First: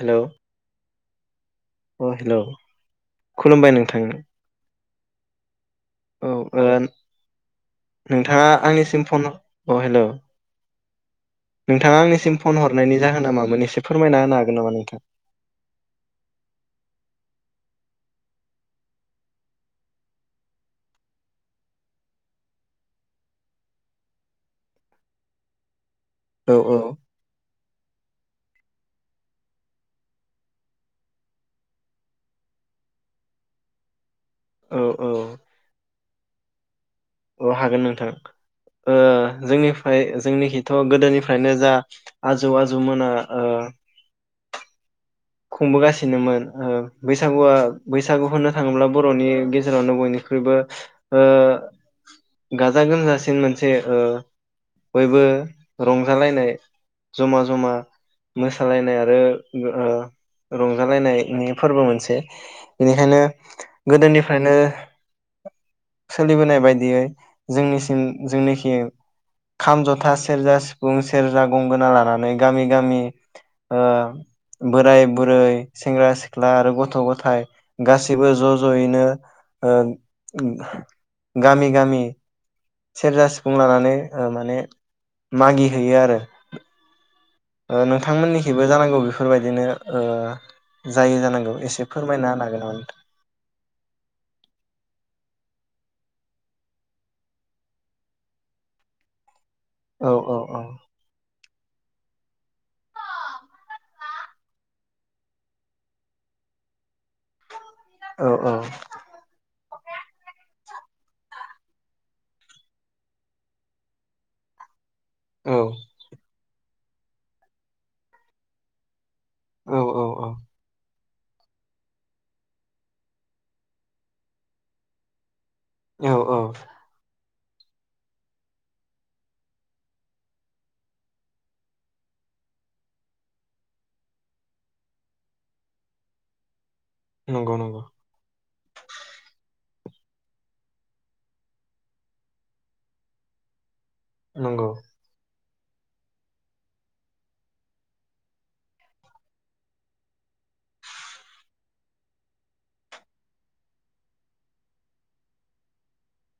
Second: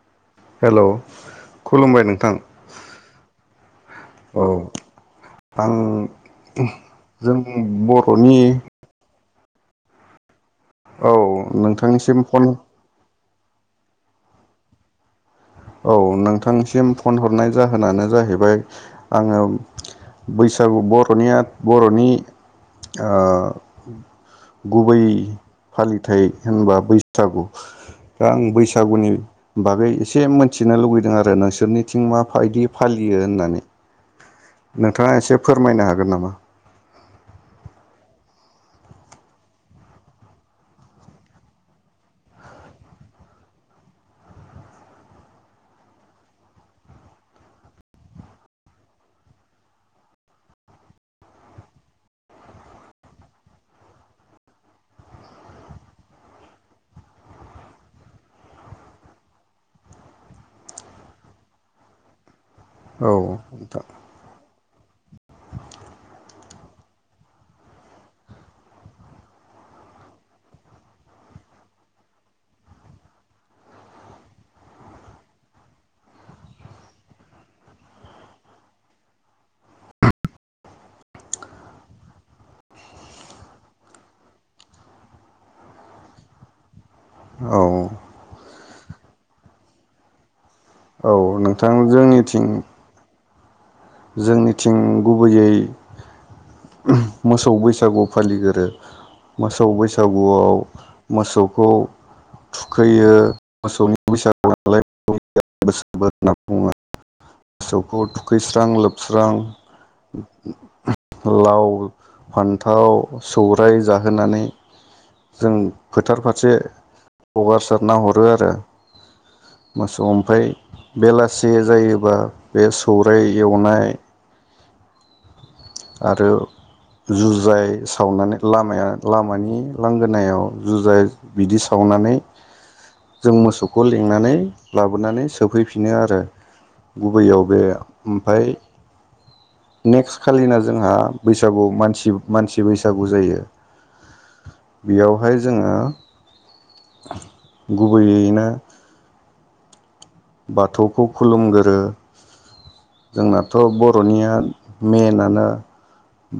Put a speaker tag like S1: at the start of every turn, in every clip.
S1: Hello
S2: hello खुलुमबाय
S1: अ
S2: नोंथां
S1: हेलौ खुलुमबाय नोंथां
S2: औ। आं
S1: औ ओ
S2: जों बर'नि
S1: नोंथाङा आंनिसिम फन अ हेलौ
S2: औ नोंथांनिसिम फन
S1: मोननैसे फोरमायना होनो हागोन नामा नोंथां।
S2: औ नोंथांसिम फन हरनाय जाहोनानो जाहैबाय आङो बैसागु बर'निया बर'नि ओ गुबै फालिथाय
S1: औ
S2: होनबा
S1: औ
S2: बैसागु दा आं बैसागुनि बागै एसे मोन मिथिनो लुबैदों आरो नोंसोरनिथिं माफायदि फालियो होननानै।
S1: औ औ
S2: नोंथाङा एसे फोरमायनो हागोन नामा?
S1: अ हागोन नोंथां। ओ जोंनिफ्राय जोंनिखिथ' गोदोनिफ्रायनो जा आजौ आजौमोना ओ खुंबोगासिनोमोन ओ बैसागुआ बैसागु होननो थाङोब्ला बर'नि गेजेरावनो बयनिख्रुइबो ओ गाजा गोमजासिन मोनसे ओ बयबो रंजालायनाय जमा जमा मोसालायनाय आरो ओ रंजालायनायनि फोरबो मोनसे।
S2: औ
S1: बेनिखायनो
S2: नोंथां
S1: गोदोनिफ्रायनो सोलिबोनाय बायद सेयै जोंनिसिम जोंनिखि खाम जथा सेरजा सिफुं सेरजा गंगोना लानानै गामि गामि ओ बोराय बुरै सेंग्रा सिख्ला आरो गथ' गथाय गासैबो ज' ज'यैनो ओ गामि गामि सेरजा सिफुं लानानै माने मागि हैैयो आरो।
S2: औ
S1: ओ नोंथांमोननिखिबो जानांगौ बेफ बेफोरबायदिनो ओ
S2: औ
S1: जायो जानांगौ
S2: नोंथां
S1: एसे फोरमायना
S2: जोंनिथिं
S1: होनो हागोन नामा नोथां?
S2: जोंनिथिं गुबैयै मोसौ बैसागु फालिगोरो मोसौ
S1: औ औ
S2: बैसागुआव
S1: औ
S2: मोसौ खौ थुखैयो मोसौनि बैसागु [unintelligible] मोसौखौ
S1: औ औ
S2: थुखैस्रां लोबस्रां लाव फान्थाव सौराय जाहोनानै जों फोथारफोर से हगारसारना हरो आरो। मोसौ
S1: औ
S2: ओमफ्राय बेलासि जायोबा बे सौराय एवनाय
S1: औ
S2: आरो
S1: औ
S2: जु जाइ सावनानै लामाया लामानि लांगोनायाव जुजाय बिदि सावनानै जों मोसौखौ लिंनानै लाबोनानै सोफैफिनो आरो गुबैयाव
S1: नंगौ
S2: बे
S1: नंगौ
S2: ओमफाय नेक्स्ट खालिना जोंहा बैसागु मानसि मानसि बैसागु जायो
S1: नंगौ
S2: बेयावहाय जोङो गुबैयैनो बाथौखौ खुलुमगोरो जोंनाथ' बर'निया मइेनआनो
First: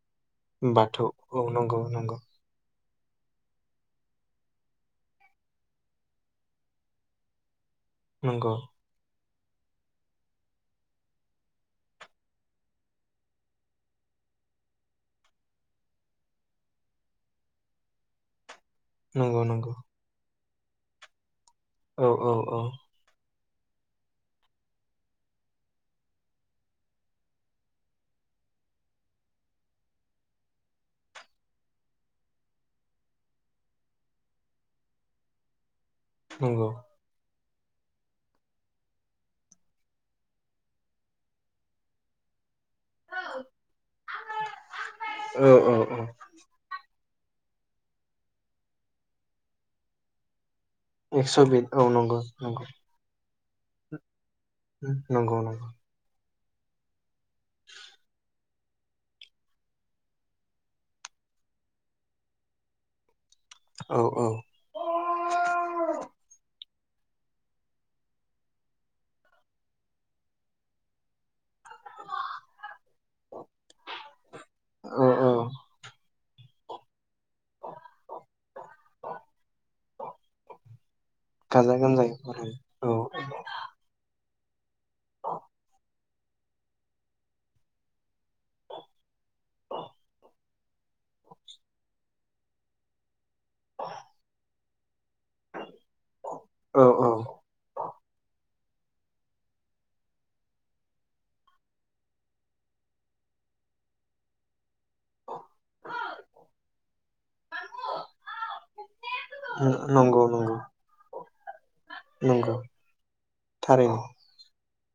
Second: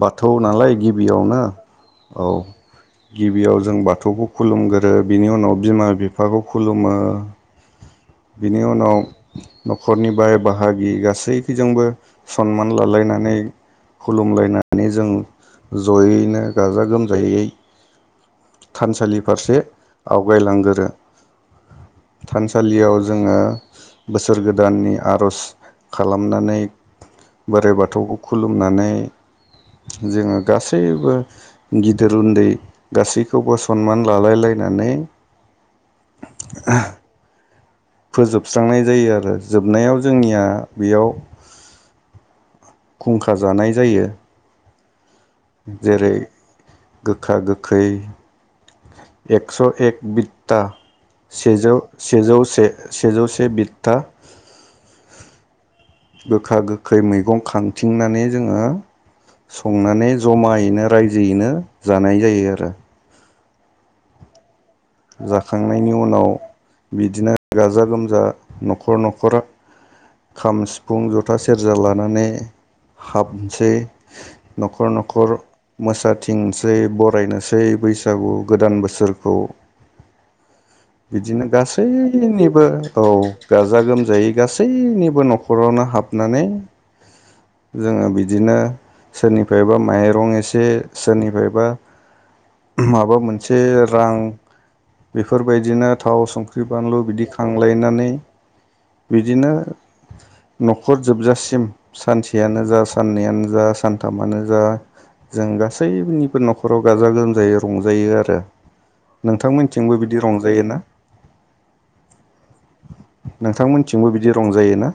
S2: बाथौ नालाय
S1: बाथौ
S2: गिबियावनो
S1: औ नंगौ नंगौ
S2: औ गिबियाव जों बाथौखौ खुलुमग्रो बिनि उनाव बिमा बिफाखौ खुलुमो
S1: नंगौ
S2: बिनि उनाव न'खरनि बाय बाहागि गासैखजोंबो सनमान लालायनानै खुलुमलायनानै जों जयैनो गाजा गोमजायै थानसालि
S1: नंगौ
S2: फारसे
S1: नंगौ
S2: आव आवगायलांगोरो
S1: औ औ औ
S2: याव बोसोर गोदाननि आर'ज खालामनानै बोराइ बाथौखौ खुलुमनानै जोङो गासैबो गिदिर उन्दै गासैखौबो सनमान लालायलायनानै
S1: नंगौ
S2: फोजोबस्रांनाय जायो आरो जोबनायाव जोंनिया बेयाव खुंखा जानाय जायो
S1: औ
S2: जेरै
S1: औ औ
S2: गोखा गोखै एक्स एक बि था
S1: एकस' बिद
S2: सेजौ
S1: औ नंगौ
S2: सेजौ से सेजौ से बिथ्ता
S1: ओं नंगौ नंगौ
S2: गोखा गोखै मै गं खांथिंनानै जोङो संनानै जमायैनो रायजोयैनो जानाय जायो आरो
S1: औ औ
S2: जाखांनायनि उनाव बिदिनो गाजा गोमजा नखर नखरा खाम सिफुं जथा सेरजा लानानै हाबनोसै नखर
S1: औ औ
S2: नखर मोसाथिंसै बरायनोसै बैसागु गोदान बोसोरखौ बिदिनो
S1: गाजा गोमजायै फरायो
S2: गासैनिबो औ गाजा गोमजायै गासैनिबो नखरावनो हाबनानै जोङो बिदिनो सोरनिफ्रायबा माइरं एसे सोरनिफ्रायबा माबा मोनसे रां बेफोरबायदिनो थाव संख्रि
S1: औ
S2: बानलु
S1: औ
S2: बिदि खांलायनानै बिदिनो न'खर जोबजासिम सानसेयानो जा साननैयानो जा सानथामानो जा जों गासैनिबो न'खराव गाजा गोमजायै रंजायो आरो। थिंबो बिदि
S1: नंगौ नंगौ
S2: रंजायोना
S1: नंगौ थारैनो
S2: नोंथांमोनथिंबो बिदि रंजायोना?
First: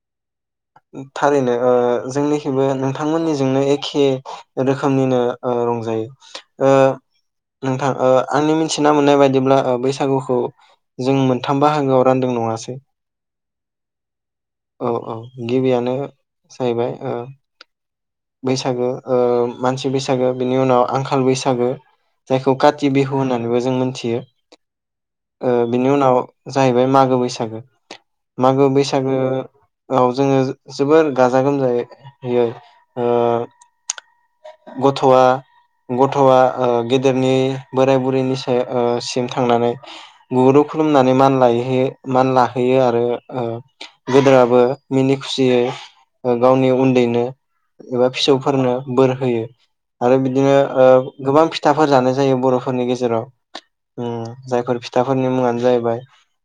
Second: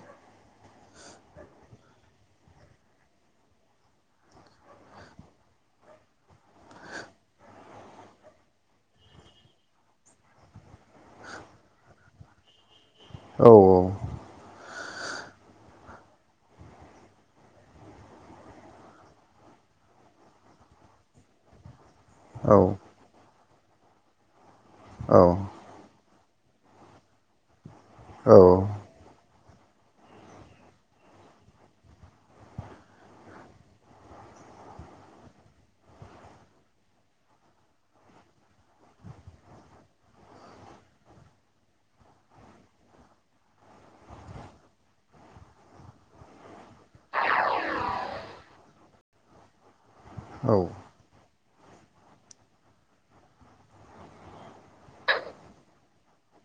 S1: थारैनो ओ जोंनिखिबो नोंथांमोननिजोंनो एखे रोखोमनिनो ओ रंजायो ओ नोंथां ओ आंनि मिथिना मोननाय बायदिब्ला ओ बैसागुखौ जों मोनथाम बाहागोआव रानदों नङासै?
S2: औ औ।
S1: औ औ गिबियानो जाहैबाय ओ बैसागो ओ मानसि बैसागो बिनि उनाव आंखाल बैसागो। जायखौ
S2: औ
S1: काति बिहु होनना नैबो जों मोनथियो।
S2: औ
S1: ओ बिनि उनाव जाहैबाय मागो बैसागो।
S2: औ
S1: मागो बैसागो औ जोङो जोबोर गाजा गोमजायै ओ गथ'आ गथ'आ ओ गेदेरनि बोराय बुरैनि साय ओ सिम थांनानै गुगुरु खुलुमनानै मान लायहोयै मान लाहैयो आरो ओ गोदोराबो मिनि खुसियै ओ गावनि उन्दैनो एबा फिसौफोरनो बोर होयो। आरो बिदिनो
S2: औ
S1: ओ गोबां फि थाफोर जानाय जायो बर'फोरनि गेजेराव उम जायफोर फिथाफोरनि मुङानो जाहैबाय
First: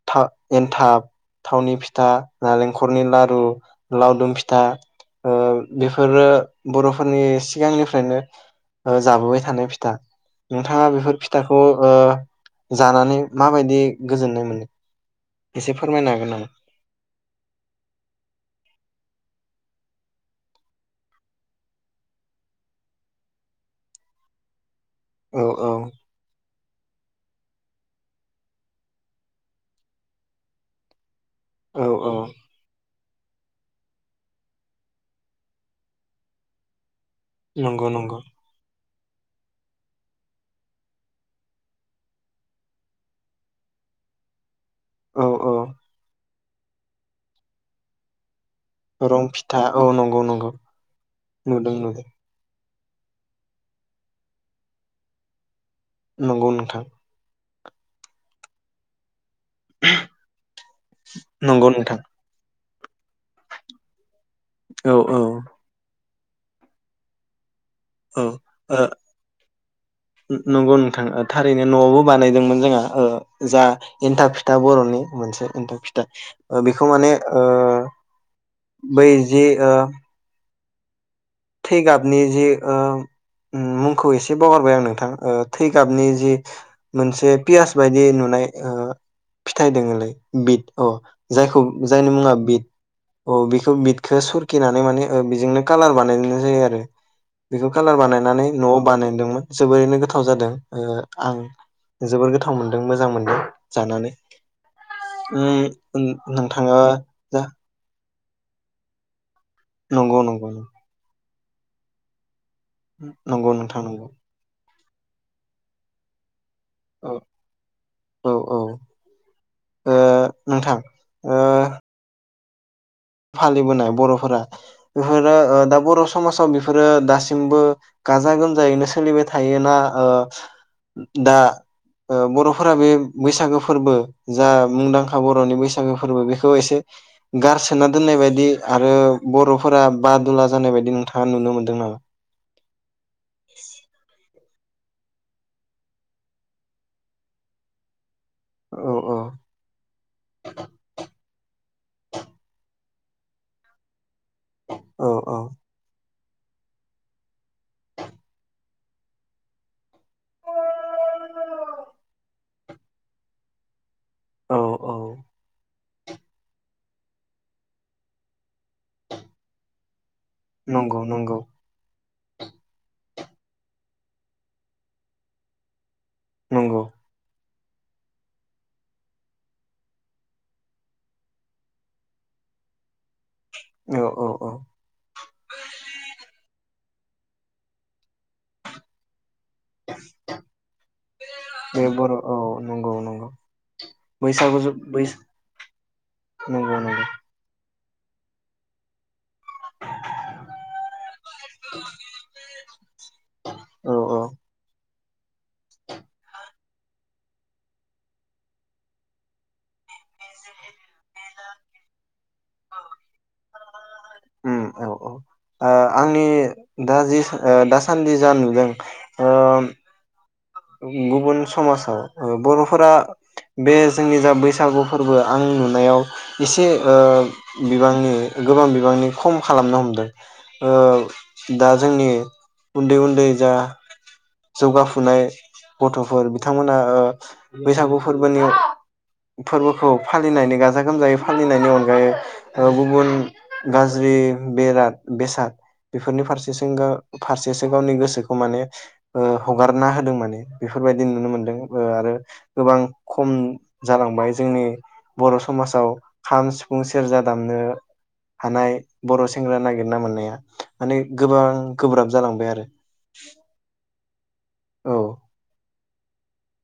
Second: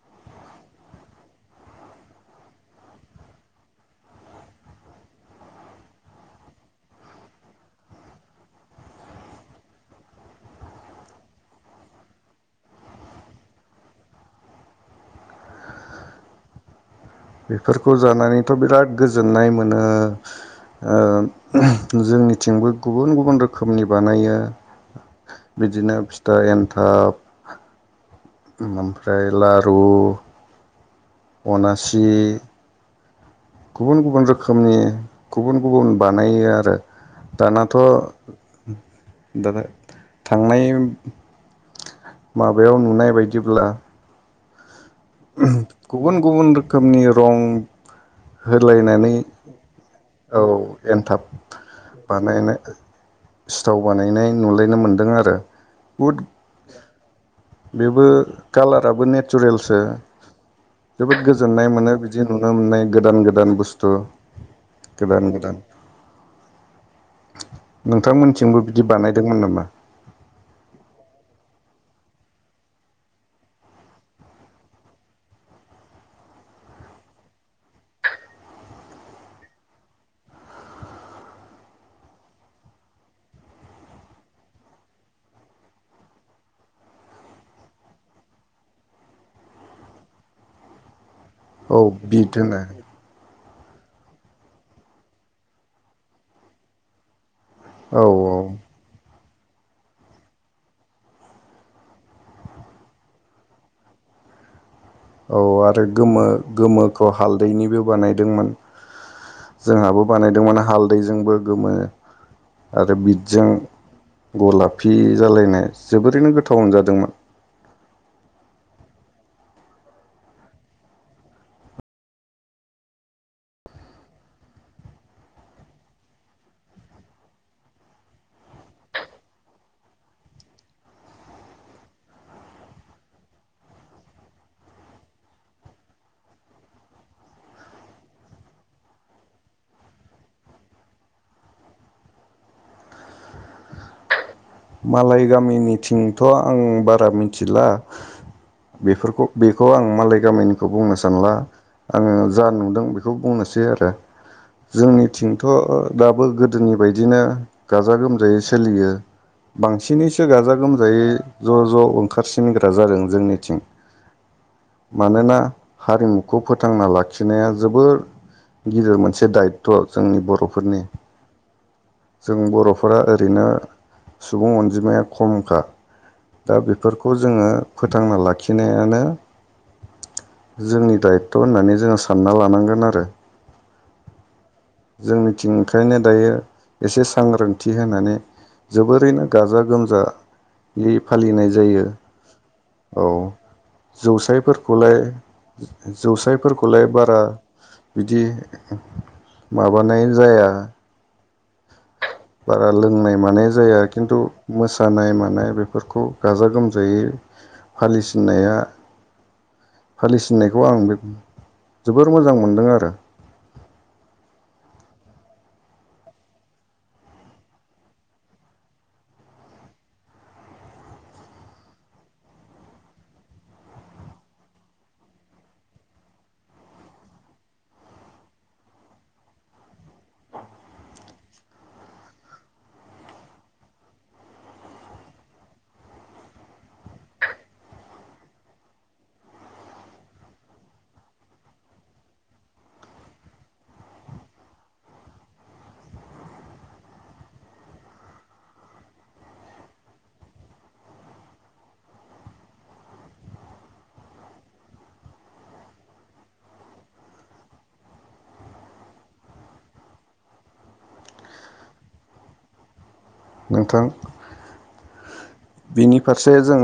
S1: था एनथाब, थावनि फिथा, नालेंखरनि लारु, लावदुम फिथा ओ बेफोरो बर'फ फोरनि सिगांनिफ्रायनो ओ जाबोबाय थानाय फिथा नोंथाङा बेफोर फिथाखौ ओ जानानै माबायदि गोजोननाय मोनो? एसे फोरमायनो हागोन नामा?
S2: बेफोरखौ जानानैथ' बिराद गोजोननाय मोनो ओ जोंनिथिंबो गुबुन गुबुन रोखोमनि बानायो।
S1: औ औ
S2: बिदिनो फिथा एन थाब ओमफ्राय लारु
S1: औ
S2: अनासि
S1: औ
S2: गुबुन गुबुन रोखोमनि गुबुन गुबुन बानायो आरो। दानाथ'
S1: नंगौ नंगौ
S2: ' दाना थांनाय माबायाव नुनाय बायदिब्ला
S1: औ औ
S2: गुबुन गुबुन रोखोमनि रं होलायनानै
S1: रं फिथा औ नंगौ
S2: औ
S1: नंगौ
S2: एनथाब
S1: नुदों नुदों
S2: बानायनो सिथाव बानायनाय नुलायनो मोनदों आरो। बहुद
S1: नंगौ नोंथां।
S2: बेबो कालाराबो नेट चुरेलसो जोबोद
S1: नंगौ
S2: गोजोननाय मोनो
S1: नोंथां
S2: बिदि नुनो मोननाय गोदान गोदान बुस्थु
S1: औ औ।
S2: गोदान गोदान
S1: औ ओ
S2: नोंथांमोनथिंबो बिदि बानायदोंमोन नामा?
S1: ओरैनो न'आवबो बानायदोंमोन जोंहा ओ जा एन्थाब फिथा बर'नि मोनसे एन्थाब फिथा ओ बेखौ माने ओ बै जि ओ थै गाबनि जि ओ उम मुंखौ एसे बावगारबाय आं नोंथां थै गाबनि जि मोनसे पियास बायदि नुनाय ओ फिथाइ दोङोलै बिट अ जायखौ
S2: औ
S1: जायनि मुङा
S2: होनो
S1: बिद अ बिदखौ सरखिनानै माने बेजोंनो कालार बानाय जायो आरो। बेखौ खाालार
S2: औ
S1: बानायनानै न'आव बानायदोंमोन। जोबोरैनो गोथाव जादों आं जोबोर गोथाव मोनदों मोजां मोनदों जानानै
S2: औ
S1: उम
S2: आरो
S1: उम
S2: गोमो
S1: नोंथाङा
S2: गोमोखौ
S1: जा
S2: हालदैनिबो बानाय दों मोन। जोंहाबो
S1: नंगौ नंगौ
S2: बानायदोंमोनान हालदैजोंबो गोमो। आरो बिदजों
S1: नंगौ नोंथां नंगौ
S2: गलाब फि जालायनाय जोबोरैनो गो
S1: औ औ औ। ओ नोंथां ओ फालिबोनाय बर'फोरा बेफोरो दा बर' समाजाव बेफोरो दासिमबो गाजा गोमजायैनो सोलिबाय थायोना दा बर'फोरा बे बैसागो फोरबो जा मुंदांखा बर'नि बैसागो फोरबो बेखौ एसे गारस सोनना दोननाय बायदि आरो बर'फोरा ब दुला जानाय बायदि नोंथाङा नुनो मोनदों नामा?
S2: मालाय गामिनिथिंथ' आं बारा मिथिला।
S1: औ औ
S2: बेफोरखौ बेखौ आं मालाय गामिनिखौ बुंनो सानला। आङो जा नुदों बेखौ बुंनोसै आरो।
S1: औ
S2: जोंनिथिंथ दा। बो गोदोनि बायदिनो गाजा गोमजायै सोलियो। बांसिनैसो गाजा गोमजायै ज ज ओंखारसिनग्रा जादों जोंनिथिं।
S1: औ औ
S2: मानोना हारिमुखौ फोथांना लाखिनाया जोबोर गिदिर मोनसे दायथ जोंनि बर'फोरनि
S1: नंगौ नंगौ
S2: जों बर'फोरा ओरैनो सुबुं अनजिमाया खमखा दा
S1: नंगौ
S2: बेफोरखौ जोङो फोथांना लाखिनायानो जोंनि दायथ होननानै जोङो सानना लानांगोन आरो।
S1: औ औ औ
S2: जों निथिं ओंखायनो दायो एसे सांग्रांथि होनानै जोबोरैनो गाजा गोमजायै फालिनाय
S1: बे
S2: जायो
S1: बर' औ नंगौ
S2: औ
S1: नंगौ बैसागु
S2: जौसायफोरखौलाय
S1: बै नंगौ
S2: जौसायफोरखौलाय
S1: नंगौ
S2: बारा बिदि माबानाय जाया बारा लोंनाय मानाय जाया
S1: औ
S2: खिन्थु
S1: औ
S2: मोसानाय मानाय बेफोरखौ गाजा गोमजायै फालिसिननाया फालिसिनायखौ आं बे जोबोर मोजां मोनदों‌ आरो।
S1: उम औ औ ओ आंनि दा जि ओ दासान्दि जा नुदों ओ गुबुन समाजाव ओ बरफोरा बे जोंनि जा बैसागु फोरबो आं नुनायाव एसे ओ बिबांनि गोबां बिबांनि खम खालामनो हमदों ओ दा जोंनि उन्दै उन्दै जा जौगाफुनाय गथफोर बिथांमोना ओ बैसागु फोरबोनि फोरबोखौ फालिनायनि गाजा गोमजायै फालिनायनि अनगायै ओ गुबुन गाज्रि बेराद बेसाद बेफोरनि फारसे सिंगा फारसेसो गावनि गोसोखौ माने ओ हगारना होदों माने बेफोरबायदि नुनो मोनदों ओ आरो गोबां खम जालांबाय जोंनि बर समाजाव खाम सिफुं सेरजा दामनो हानाय बर सेंग्रा नागिरना मोननाया माने गोबां गोब्राब जालांबाय आरो।
S2: नोंथां।
S1: औ।
S2: बिनि फारसे जों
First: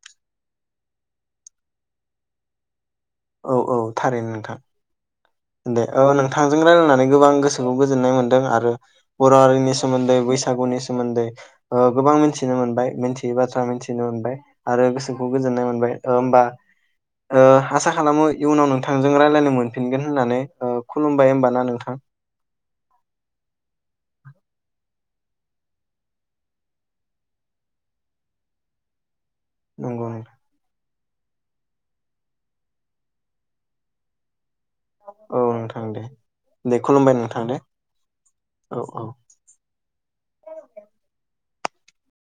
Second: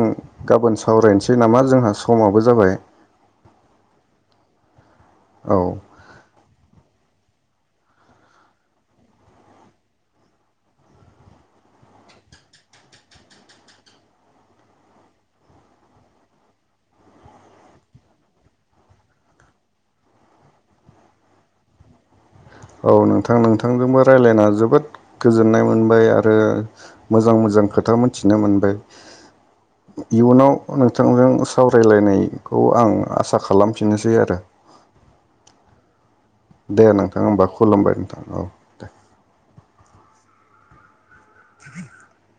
S2: गाबोन सावरायनोसै नामा जोंहा समाबो जाबाय।
S1: औ औ थारैनो नोंथां।
S2: औ
S1: दे ओ नोंथांजों रायलायनानै गोबां गोसोखौ गोजोननाय मोन्दों आरो बर'श हारिनि सोमोन्दै बैसागुनि सोमोन्दै ओ गोबां मिथिनो मोनबाय मिथियै बाथ्रा मिथिनो मोनबाय आरो गोसोखौ गोजोननाय मोनबाय होमबा ओ आसा खालामो इयुनाव नोंथांजों रायजलायनो मोनफिनगोन। होननानै खुलुमबाय होमबा ना नोंथां।
S2: औ नोंथां नोंथांजोंबो रायजलायना जोबोद गोजोननाय मोनबाय आरो मोजां मोजां खोथा मोनथिनो मोनबाय।
S1: नंगौ नोंथां
S2: इयुनाव बिथांजों सावरायलायनायखौ आं आसा खालामफिननोसै आरो।
S1: औ नोंथां दे।
S2: दे नोंथां होमबा खुलुमबाय नोंथां औ दे। [inaudible]